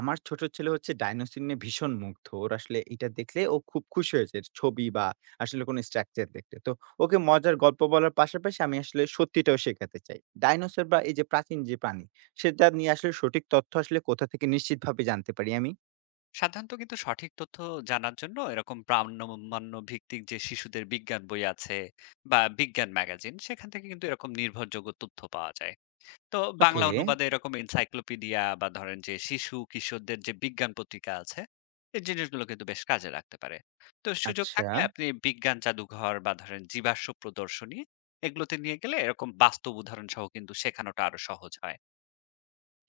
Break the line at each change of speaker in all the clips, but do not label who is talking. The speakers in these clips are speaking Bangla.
আমার ছোট ছেলে হচ্ছে ডাইনোসর নিয়ে ভীষণ মুগ্ধ। ওর আসলে এটা দেখলে ও খুব খুশি হয়েছে। এর ছবি বা আসলে কোনো স্ট্রাকচার দেখলে। তো ওকে মজার গল্প বলার পাশাপাশি আমি আসলে সত্যিটাও শেখাতে চাই। ডাইনোসর বা এই যে প্রাচীন যে প্রাণী, সেটা নিয়ে আসলে সঠিক তথ্য আসলে কোথা থেকে নিশ্চিতভাবে জানতে পারি আমি?
সাধারণত কিন্তু সঠিক তথ্য জানার জন্য এরকম প্রামাণ্য ভিত্তিক যে শিশুদের বিজ্ঞান বই আছে বা বিজ্ঞান ম্যাগাজিন সেখান থেকে কিন্তু এরকম নির্ভরযোগ্য তথ্য পাওয়া যায়। তো
ওকে,
বাংলা অনুবাদে এরকম এনসাইক্লোপিডিয়া বা ধরেন যে শিশু কিশোরদের যে বিজ্ঞান পত্রিকা আছে এই জিনিসগুলো কিন্তু বেশ কাজে লাগতে পারে। তো সুযোগ
আচ্ছা।
থাকলে আপনি বিজ্ঞান জাদুঘর বা ধরেন জীবাশ্ম প্রদর্শনী এগুলোতে নিয়ে গেলে এরকম বাস্তব উদাহরণ সহ কিন্তু শেখানোটা আরো সহজ হয়।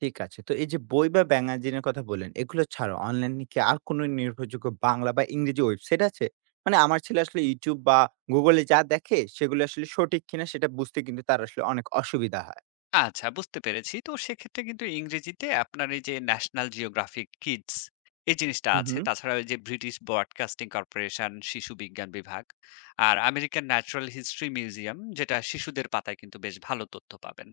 ঠিক আছে। তো এই যে বই বা ম্যাগাজিনের কথা বললেন, এগুলো ছাড়াও অনলাইনে কি আর কোনো নির্ভরযোগ্য বাংলা বা ইংরেজি ওয়েবসাইট আছে? মানে আমার ছেলে আসলে YouTube বা Google এ যা দেখে সেগুলো আসলে সঠিক কিনা সেটা বুঝতে কিন্তু তার আসলে অনেক অসুবিধা হয়।
আচ্ছা, বুঝতে পেরেছি। তো সেক্ষেত্রে কিন্তু ইংরেজিতে আপনার এই যে ন্যাশনাল জিওগ্রাফিক কিডস এই জিনিসটা
হুম,
আছে।
হুম।
তাছাড়া ওই যে ব্রিটিশ ব্রডকাস্টিং কর্পোরেশন শিশু বিজ্ঞান বিভাগ আর আমেরিকান ন্যাচারাল হিস্ট্রি মিউজিয়াম, যেটা শিশুদের পাতায় কিন্তু বেশ ভালো তথ্য পাবেন।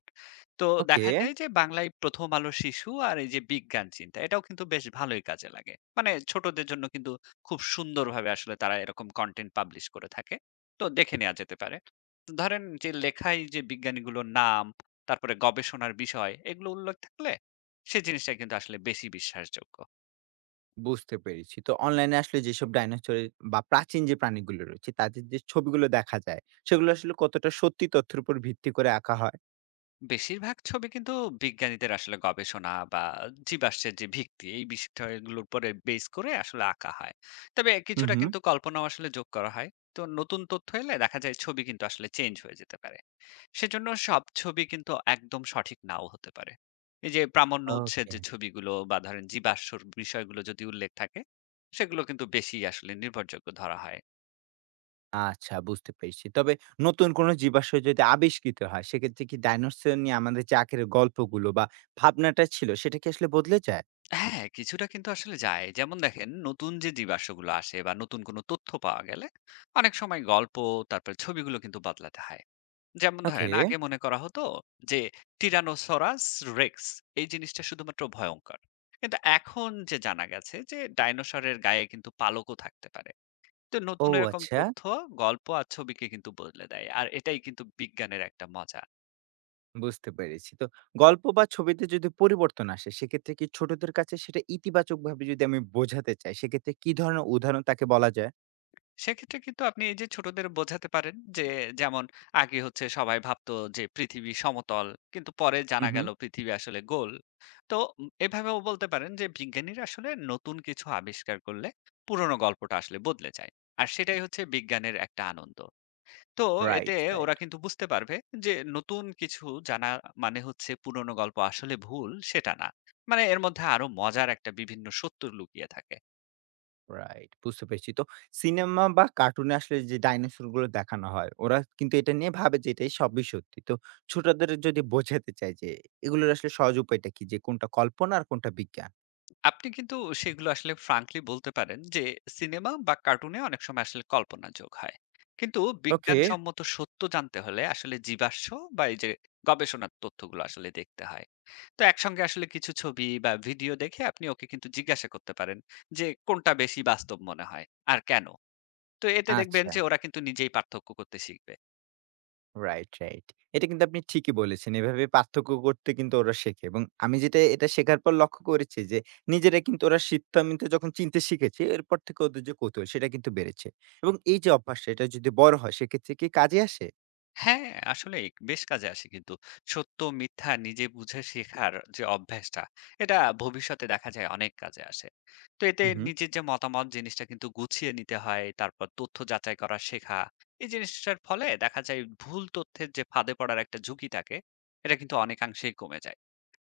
তো
ওকে,
দেখা যায় যে বাংলায় প্রথম আলো শিশু আর এই যে বিজ্ঞান চিন্তা এটাও কিন্তু বেশ ভালোই কাজে লাগে। মানে ছোটদের জন্য কিন্তু খুব সুন্দরভাবে আসলে তারা এরকম কনটেন্ট পাবলিশ করে থাকে। তো দেখে নেওয়া যেতে পারে। ধরেন যে লেখায় যে বিজ্ঞানীগুলোর নাম, তারপরে গবেষণার বিষয় এগুলো উল্লেখ থাকলে সে জিনিসটা কিন্তু আসলে বেশি বিশ্বাসযোগ্য।
বুঝতে পেরেছি। তো অনলাইনে আসলে যেসব ডাইনোসর বা প্রাচীন যে প্রাণীগুলো রয়েছে তাদের যে ছবিগুলো দেখা যায়, সেগুলো আসলে কতটা সত্যি তথ্যের উপর ভিত্তি করে আঁকা হয়?
বেশিরভাগ ছবি কিন্তু বিজ্ঞানীদের আসলে গবেষণা বা জীবাশ্মের যে ভিত্তি এই বিষয়গুলোর উপরে বেস করে আসলে আঁকা হয়। তবে
হুম,
কিছুটা
হুম।
কিন্তু কল্পনাও আসলে যোগ করা হয়। তো নতুন তথ্য এলে দেখা যায় ছবি কিন্তু আসলে চেঞ্জ হয়ে যেতে পারে। সেজন্য সব ছবি কিন্তু একদম সঠিক নাও হতে পারে। এই যে প্রামাণ্য উৎসের
ওকে।
যে ছবিগুলো বা ধরেন জীবাশ্মর বিষয়গুলো যদি উল্লেখ থাকে, সেগুলো কিন্তু বেশি আসলে নির্ভরযোগ্য ধরা হয়।
আচ্ছা বুঝতে পেরেছি। তবে নতুন কোনো জীবাশ্ম যদি আবিষ্কৃত হয়, সেক্ষেত্রে কি ডাইনোসর নিয়ে আমাদের যে আগের গল্পগুলো বা ভাবনাটা ছিল, সেটা কি আসলে বদলে যায়?
হ্যাঁ, কিছুটা কিন্তু আসলে যায়। যেমন দেখেন নতুন যে জীবাশ্মগুলো আসে বা নতুন কোনো তথ্য পাওয়া গেলে অনেক সময় গল্প, তারপরে ছবিগুলো কিন্তু বদলাতে হয়। যেমন
ওকে।
ধরেন আগে মনে করা হতো যে টিরানোসরাস রেক্স এই জিনিসটা শুধুমাত্র ভয়ঙ্কর। কিন্তু এখন যে জানা গেছে যে ডাইনোসরের গায়ে কিন্তু পালকও থাকতে পারে। তো
ও
নতুন এরকম
আচ্ছা,
তথ্য, গল্প আর ছবিকে কিন্তু বদলে দেয়। আর এটাই কিন্তু বিজ্ঞানের একটা মজা।
বুঝতে পেরেছি। তো গল্প বা ছবিতে যদি পরিবর্তন আসে, সেক্ষেত্রে কি ছোটদের কাছে সেটা ইতিবাচকভাবে যদি আমি বোঝাতে চাই, সেক্ষেত্রে কি ধরনের উদাহরণ তাকে বলা যায়?
সেক্ষেত্রে কিন্তু আপনি এই যে ছোটদের বোঝাতে পারেন যে যেমন আগে হচ্ছে সবাই ভাবতো যে পৃথিবী সমতল, কিন্তু পরে
হুম,
জানা
হুম।
গেল পৃথিবী আসলে গোল। তো এভাবেও বলতে পারেন যে বিজ্ঞানীরা আসলে নতুন কিছু আবিষ্কার করলে পুরনো গল্পটা আসলে বদলে যায়, আর সেটাই হচ্ছে বিজ্ঞানের একটা আনন্দ। তো এতে
রাইট,
ওরা
রাইট।
কিন্তু বুঝতে পারবে যে নতুন কিছু জানা মানে হচ্ছে পুরনো গল্প আসলে ভুল সেটা না, মানে এর মধ্যে আরো মজার একটা বিভিন্ন সত্য লুকিয়ে থাকে।
রাইট বুঝতে পেরেছি। তো সিনেমা বা কার্টুনে আসলে যে ডাইনোসর গুলো দেখানো হয়, ওরা কিন্তু এটা নিয়ে ভাবে যে এটাই সবই সত্যি। তো ছোটদের যদি বোঝাতে চাই যে এগুলোর আসলে সহজ উপায়টা কি? যে কোনটা কল্পনা আর কোনটা বিজ্ঞান?
আপনি কিন্তু সেগুলো আসলে ফ্রাঙ্কলি বলতে পারেন যে সিনেমা বা কার্টুনে অনেক সময় আসলে কল্পনা যোগ হয়, কিন্তু
ওকে।
বিজ্ঞানসম্মত সত্য জানতে হলে আসলে জীবাশ্ম বা এই যে গবেষণার তথ্যগুলো আসলে দেখতে হয়। তো একসঙ্গে আসলে কিছু ছবি বা ভিডিও দেখে আপনি ওকে কিন্তু জিজ্ঞাসা করতে পারেন যে কোনটা বেশি বাস্তব মনে হয় আর কেন। তো এতে দেখবেন
আচ্ছা।
যে ওরা কিন্তু নিজেই পার্থক্য করতে শিখবে।
Right, right. এটা কিন্তু আপনি ঠিকই বলেছেন। এভাবে পার্থক্য করতে কিন্তু ওরা শেখে এবং আমি যেটা এটা শেখার পর লক্ষ্য করেছি যে নিজেরা কিন্তু ওরা সিদ্ধান্ত যখন চিনতে শিখেছে, এরপর থেকে ওদের যে কৌতূহল সেটা কিন্তু বেড়েছে। এবং এই যে অভ্যাসটা এটা যদি বড় হয় সেক্ষেত্রে কি কাজে আসে?
হ্যাঁ, আসলেই বেশ কাজে আসে কিন্তু। সত্য, মিথ্যা নিজে বুঝে শেখার যে অভ্যাসটা, এটা ভবিষ্যতে দেখা যায় অনেক কাজে আসে। তো এতে
হু, হু।
নিজের যে মতামত জিনিসটা কিন্তু গুছিয়ে নিতে হয়, তারপর তথ্য যাচাই করা শেখা। এই জিনিসটার ফলে দেখা যায় ভুল তথ্যের যে ফাঁদে পড়ার একটা ঝুঁকি থাকে, এটা কিন্তু অনেকাংশেই কমে যায়।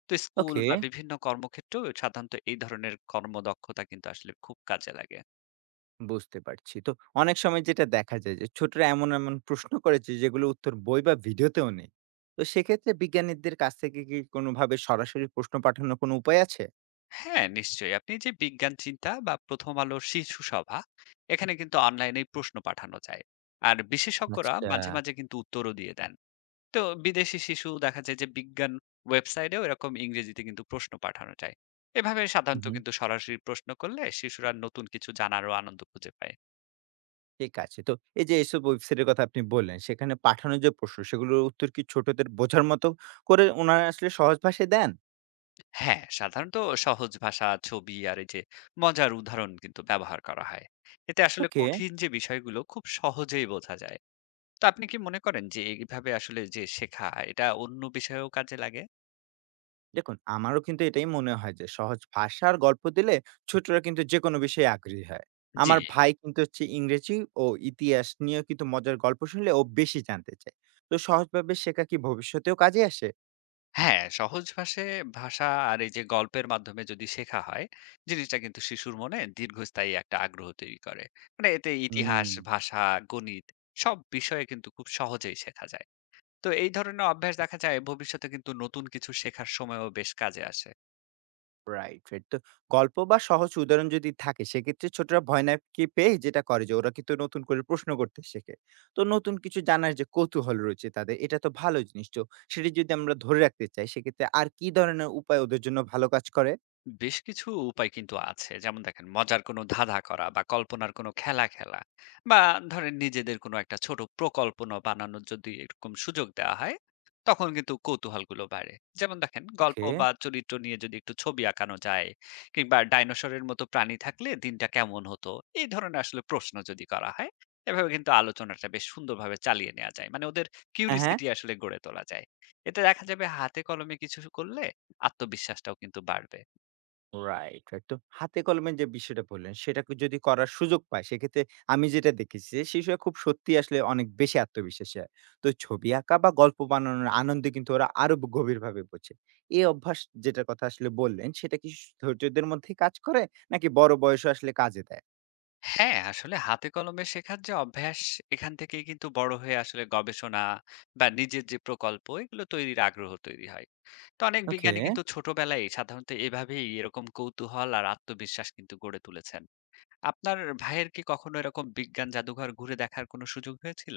তো স্কুল
ওকে।
বা বিভিন্ন কর্মক্ষেত্রেও সাধারণত এই ধরনের কর্মদক্ষতা কিন্তু আসলে খুব কাজে লাগে।
বুঝতে পারছি। তো অনেক সময় যেটা দেখা যায় যে ছোটরা এমন প্রশ্ন করেছে যেগুলো উত্তর বই বা ভিডিওতেও নেই। তো সেক্ষেত্রে বিজ্ঞানীদের কাছ থেকে কি কোনোভাবে সরাসরি প্রশ্ন পাঠানোর কোনো উপায় আছে?
হ্যাঁ, নিশ্চয়ই। আপনি যে বিজ্ঞান চিন্তা বা ১ম আলো শিশু সভা, এখানে কিন্তু অনলাইনে প্রশ্ন পাঠানো যায়। আর বিশেষজ্ঞরা
আচ্ছা।
মাঝে, মাঝে কিন্তু উত্তরও দিয়ে দেন। তো বিদেশি শিশু দেখা যায় যে বিজ্ঞান ওয়েবসাইটেও এরকম ইংরেজিতে কিন্তু প্রশ্ন পাঠানো যায়। এভাবে
হু,
সাধারণত
হু।
কিন্তু সরাসরি প্রশ্ন করলে শিশুরা নতুন কিছু জানারও আনন্দ খুঁজে পায়।
ঠিক আছে। তো এই যে এসব ওয়েবসাইটের কথা আপনি বললেন, সেখানে পাঠানো যে প্রশ্ন সেগুলোর উত্তর কি ছোটদের বোঝার মতো করে উনারা আসলে সহজ ভাষায় দেন?
হ্যাঁ, সাধারণত সহজ ভাষা, ছবি আর এই যে মজার উদাহরণ কিন্তু ব্যবহার করা হয়। এতে আসলে
ওকে।
কঠিন যে বিষয়গুলো খুব সহজেই বোঝা যায়। তো আপনি কি মনে করেন যে এইভাবে আসলে যে শেখা এটা অন্য বিষয়েও কাজে লাগে?
দেখুন, আমারও কিন্তু এটাই মনে হয় যে সহজ ভাষার গল্প দিলে ছোটরা কিন্তু যেকোনো বিষয়ে আগ্রহী হয়।
জি।
আমার ভাই কিন্তু হচ্ছে ইংরেজি ও ইতিহাস নিয়েও কিন্তু মজার গল্প শুনলে ও বেশি জানতে চায়। তো সহজভাবে শেখা কি ভবিষ্যতেও কাজে আসে?
হ্যাঁ, সহজ ভাষা আর এই যে গল্পের মাধ্যমে যদি শেখা হয়, জিনিসটা কিন্তু শিশুর মনে দীর্ঘস্থায়ী একটা আগ্রহ তৈরি করে। মানে এতে
হুম,
ইতিহাস, ভাষা, গণিত সব বিষয়ে কিন্তু খুব সহজেই শেখা যায়। তো এই ধরনের অভ্যাস দেখা যায় ভবিষ্যতে কিন্তু নতুন কিছু শেখার সময়ও বেশ কাজে আসে।
Right, right. তো গল্প বা সহজ উদাহরণ যদি থাকে সেক্ষেত্রে ছোটরা ভয় না কি পেয়ে যেটা করে যে ওরা কিন্তু নতুন করে প্রশ্ন করতে শেখে। তো নতুন কিছু জানার যে কৌতূহল রয়েছে তাদের এটা তো ভালো জিনিস। তো সেটি যদি আমরা ধরে রাখতে চাই সেক্ষেত্রে আর কি ধরনের উপায় ওদের জন্য ভালো কাজ করে?
বেশ কিছু উপায় কিন্তু আছে, যেমন দেখেন মজার কোনো ধাঁধা করা বা কল্পনার কোনো খেলা খেলা বা ধরেন নিজেদের কোনো একটা ছোট প্রকল্প বানানোর যদি এরকম সুযোগ দেওয়া হয় তখন কিন্তু কৌতূহলগুলো বাড়ে। যেমন দেখেন গল্প
ওকে।
বা চরিত্র নিয়ে যদি একটু ছবি আঁকানো যায় কিংবা ডাইনোসরের মতো প্রাণী থাকলে দিনটা কেমন হতো, এই ধরনের আসলে প্রশ্ন যদি করা হয় এভাবে কিন্তু আলোচনাটা বেশ সুন্দরভাবে চালিয়ে নেওয়া যায়, মানে ওদের
হ্যাঁ, হ্যাঁ।
কিউরিসিটি আসলে গড়ে তোলা যায়। এতে দেখা যাবে হাতে কলমে কিছু করলে আত্মবিশ্বাসটাও কিন্তু বাড়বে।
Right, right. তো হাতে কলমের যে বিষয়টা বললেন, সেটা যদি করার সুযোগ পায়, সেক্ষেত্রে আমি যেটা দেখেছি যে শিশুরা খুব সত্যিই আসলে অনেক বেশি আত্মবিশ্বাসী হয়। তো ছবি আঁকা বা গল্প বানানোর আনন্দে কিন্তু ওরা আরো গভীরভাবে বোঝে। এই অভ্যাস যেটার কথা আসলে বললেন, সেটা কি ছোটদের মধ্যেই কাজ করে নাকি বড় বয়সেও আসলে কাজে দেয়?
হ্যাঁ, আসলে হাতে কলমে শেখার যে অভ্যাস এখান থেকেই কিন্তু বড় হয়ে আসলে গবেষণা বা নিজের যে প্রকল্প এগুলো তৈরির আগ্রহ তৈরি হয়। তো অনেক
ওকে।
বিজ্ঞানী কিন্তু ছোটবেলায় সাধারণত এভাবেই এরকম কৌতূহল আর আত্মবিশ্বাস কিন্তু গড়ে তুলেছেন। আপনার ভাইয়ের কি কখনো এরকম বিজ্ঞান জাদুঘর ঘুরে দেখার কোনো সুযোগ হয়েছিল?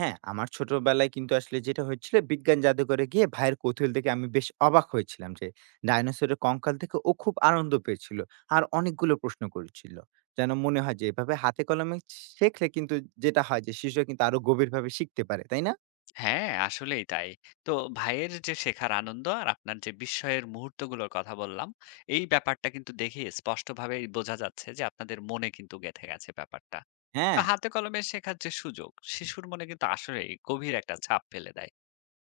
হ্যাঁ, আমার ছোটবেলায় কিন্তু আসলে যেটা হয়েছিল বিজ্ঞান জাদুঘরে গিয়ে ভাইয়ের কৌতূহল দেখে আমি বেশ অবাক হয়েছিলাম যে, ডাইনোসরের কঙ্কাল থেকে ও খুব আনন্দ পেয়েছিল। আর অনেকগুলো প্রশ্ন করেছিল। যেন মনে হয় যে এভাবে হাতে কলমে শেখলে কিন্তু যেটা হয় যে শিশুরা কিন্তু আরো গভীরভাবে শিখতে পারে, তাই না?
হ্যাঁ, আসলেই তাই। তো ভাইয়ের যে শেখার আনন্দ আর আপনার যে বিস্ময়ের মুহূর্তগুলোর কথা বললাম, এই ব্যাপারটা কিন্তু দেখে স্পষ্টভাবেই বোঝা যাচ্ছে যে আপনাদের মনে কিন্তু গেঁথে গেছে ব্যাপারটা। তো
হ্যাঁ,
হাতে কলমে শেখার যে সুযোগ শিশুর মনে কিন্তু আসলেই গভীর একটা ছাপ ফেলে দেয়।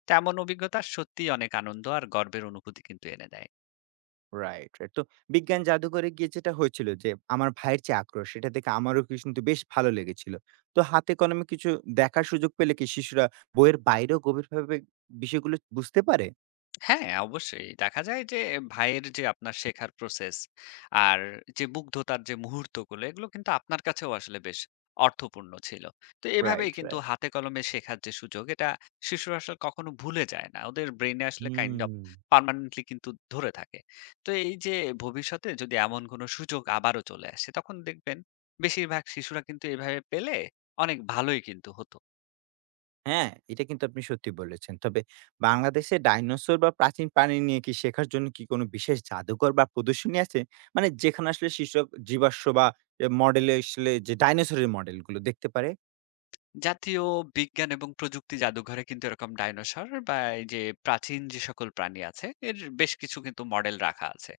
তেমন অভিজ্ঞতা সত্যিই অনেক আনন্দ আর গর্বের অনুভূতি কিন্তু এনে দেয়।
Right, right. তো বিজ্ঞান জাদুঘরে গিয়ে যেটা হয়েছিল যে আমার ভাইয়ের যে আগ্রহ সেটা দেখে আমারও কিন্তু বেশ ভালো লেগেছিল। তো হাতে কলমে কিছু দেখার সুযোগ পেলে কি শিশুরা বইয়ের বাইরেও গভীরভাবে বিষয়গুলো বুঝতে পারে?
হ্যাঁ, অবশ্যই। দেখা যায় যে ভাইয়ের যে আপনার শেখার প্রসেস আর যে মুগ্ধতার যে মুহূর্তগুলো এগুলো কিন্তু আপনার কাছেও আসলে বেশ অর্থপূর্ণ ছিল। তো এভাবেই
রাইট,
কিন্তু
রাইট।
হাতে কলমে শেখার যে সুযোগ এটা শিশুরা আসলে কখনো ভুলে যায় না। ওদের ব্রেইনে আসলে কাইন্ড
হুম।
অফ পার্মানেন্টলি কিন্তু ধরে থাকে। তো এই যে ভবিষ্যতে যদি এমন কোনো সুযোগ আবারও চলে আসে তখন দেখবেন বেশিরভাগ শিশুরা কিন্তু এভাবে পেলে অনেক ভালোই কিন্তু হতো।
হ্যাঁ, এটা কিন্তু আপনি সত্যি বলেছেন। তবে বাংলাদেশে ডাইনোসর বা প্রাচীন প্রাণী নিয়ে কি শেখার জন্য কি কোনো বিশেষ জাদুঘর বা প্রদর্শনী আছে? মানে যেখানে আসলে শিশুরা জীবাশ্ম বা এ মডেলে আসলে যে ডাইনোসরের মডেল গুলো দেখতে পারে?
জাতীয় বিজ্ঞান এবং প্রযুক্তি জাদুঘরে কিন্তু এরকম ডাইনোসর বা এই যে প্রাচীন যে সকল প্রাণী আছে এর বেশ কিছু কিন্তু মডেল রাখা আছে।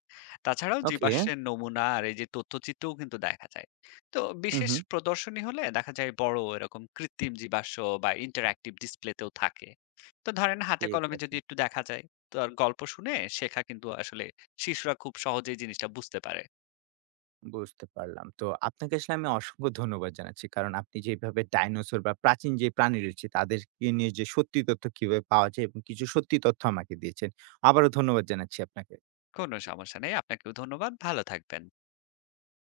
তাছাড়াও
ওকে।
জীবাশ্মের নমুনা আর এই যে তথ্যচিত্রও কিন্তু দেখা যায়। তো
হুম,
বিশেষ
হুম।
প্রদর্শনী হলে দেখা যায় বড় এরকম কৃত্রিম জীবাশ্ম বা ইন্টারঅ্যাক্টিভ ডিসপ্লেতেও থাকে। তো ধরেন হাতে
ঠিক
কলমে
আছে।
যদি একটু দেখা যায় তো আর গল্প শুনে শেখা কিন্তু আসলে শিশুরা খুব সহজেই জিনিসটা বুঝতে পারে।
বুঝতে পারলাম। তো আপনাকে আসলে আমি অসংখ্য ধন্যবাদ জানাচ্ছি। কারণ আপনি যেভাবে ডাইনোসর বা প্রাচীন যে প্রাণী রয়েছে তাদেরকে নিয়ে যে সত্যি তথ্য কিভাবে পাওয়া যায় এবং কিছু সত্যি তথ্য আমাকে দিয়েছেন। আবারও ধন্যবাদ জানাচ্ছি আপনাকে।
কোনো সমস্যা নেই, আপনাকেও ধন্যবাদ, ভালো থাকবেন।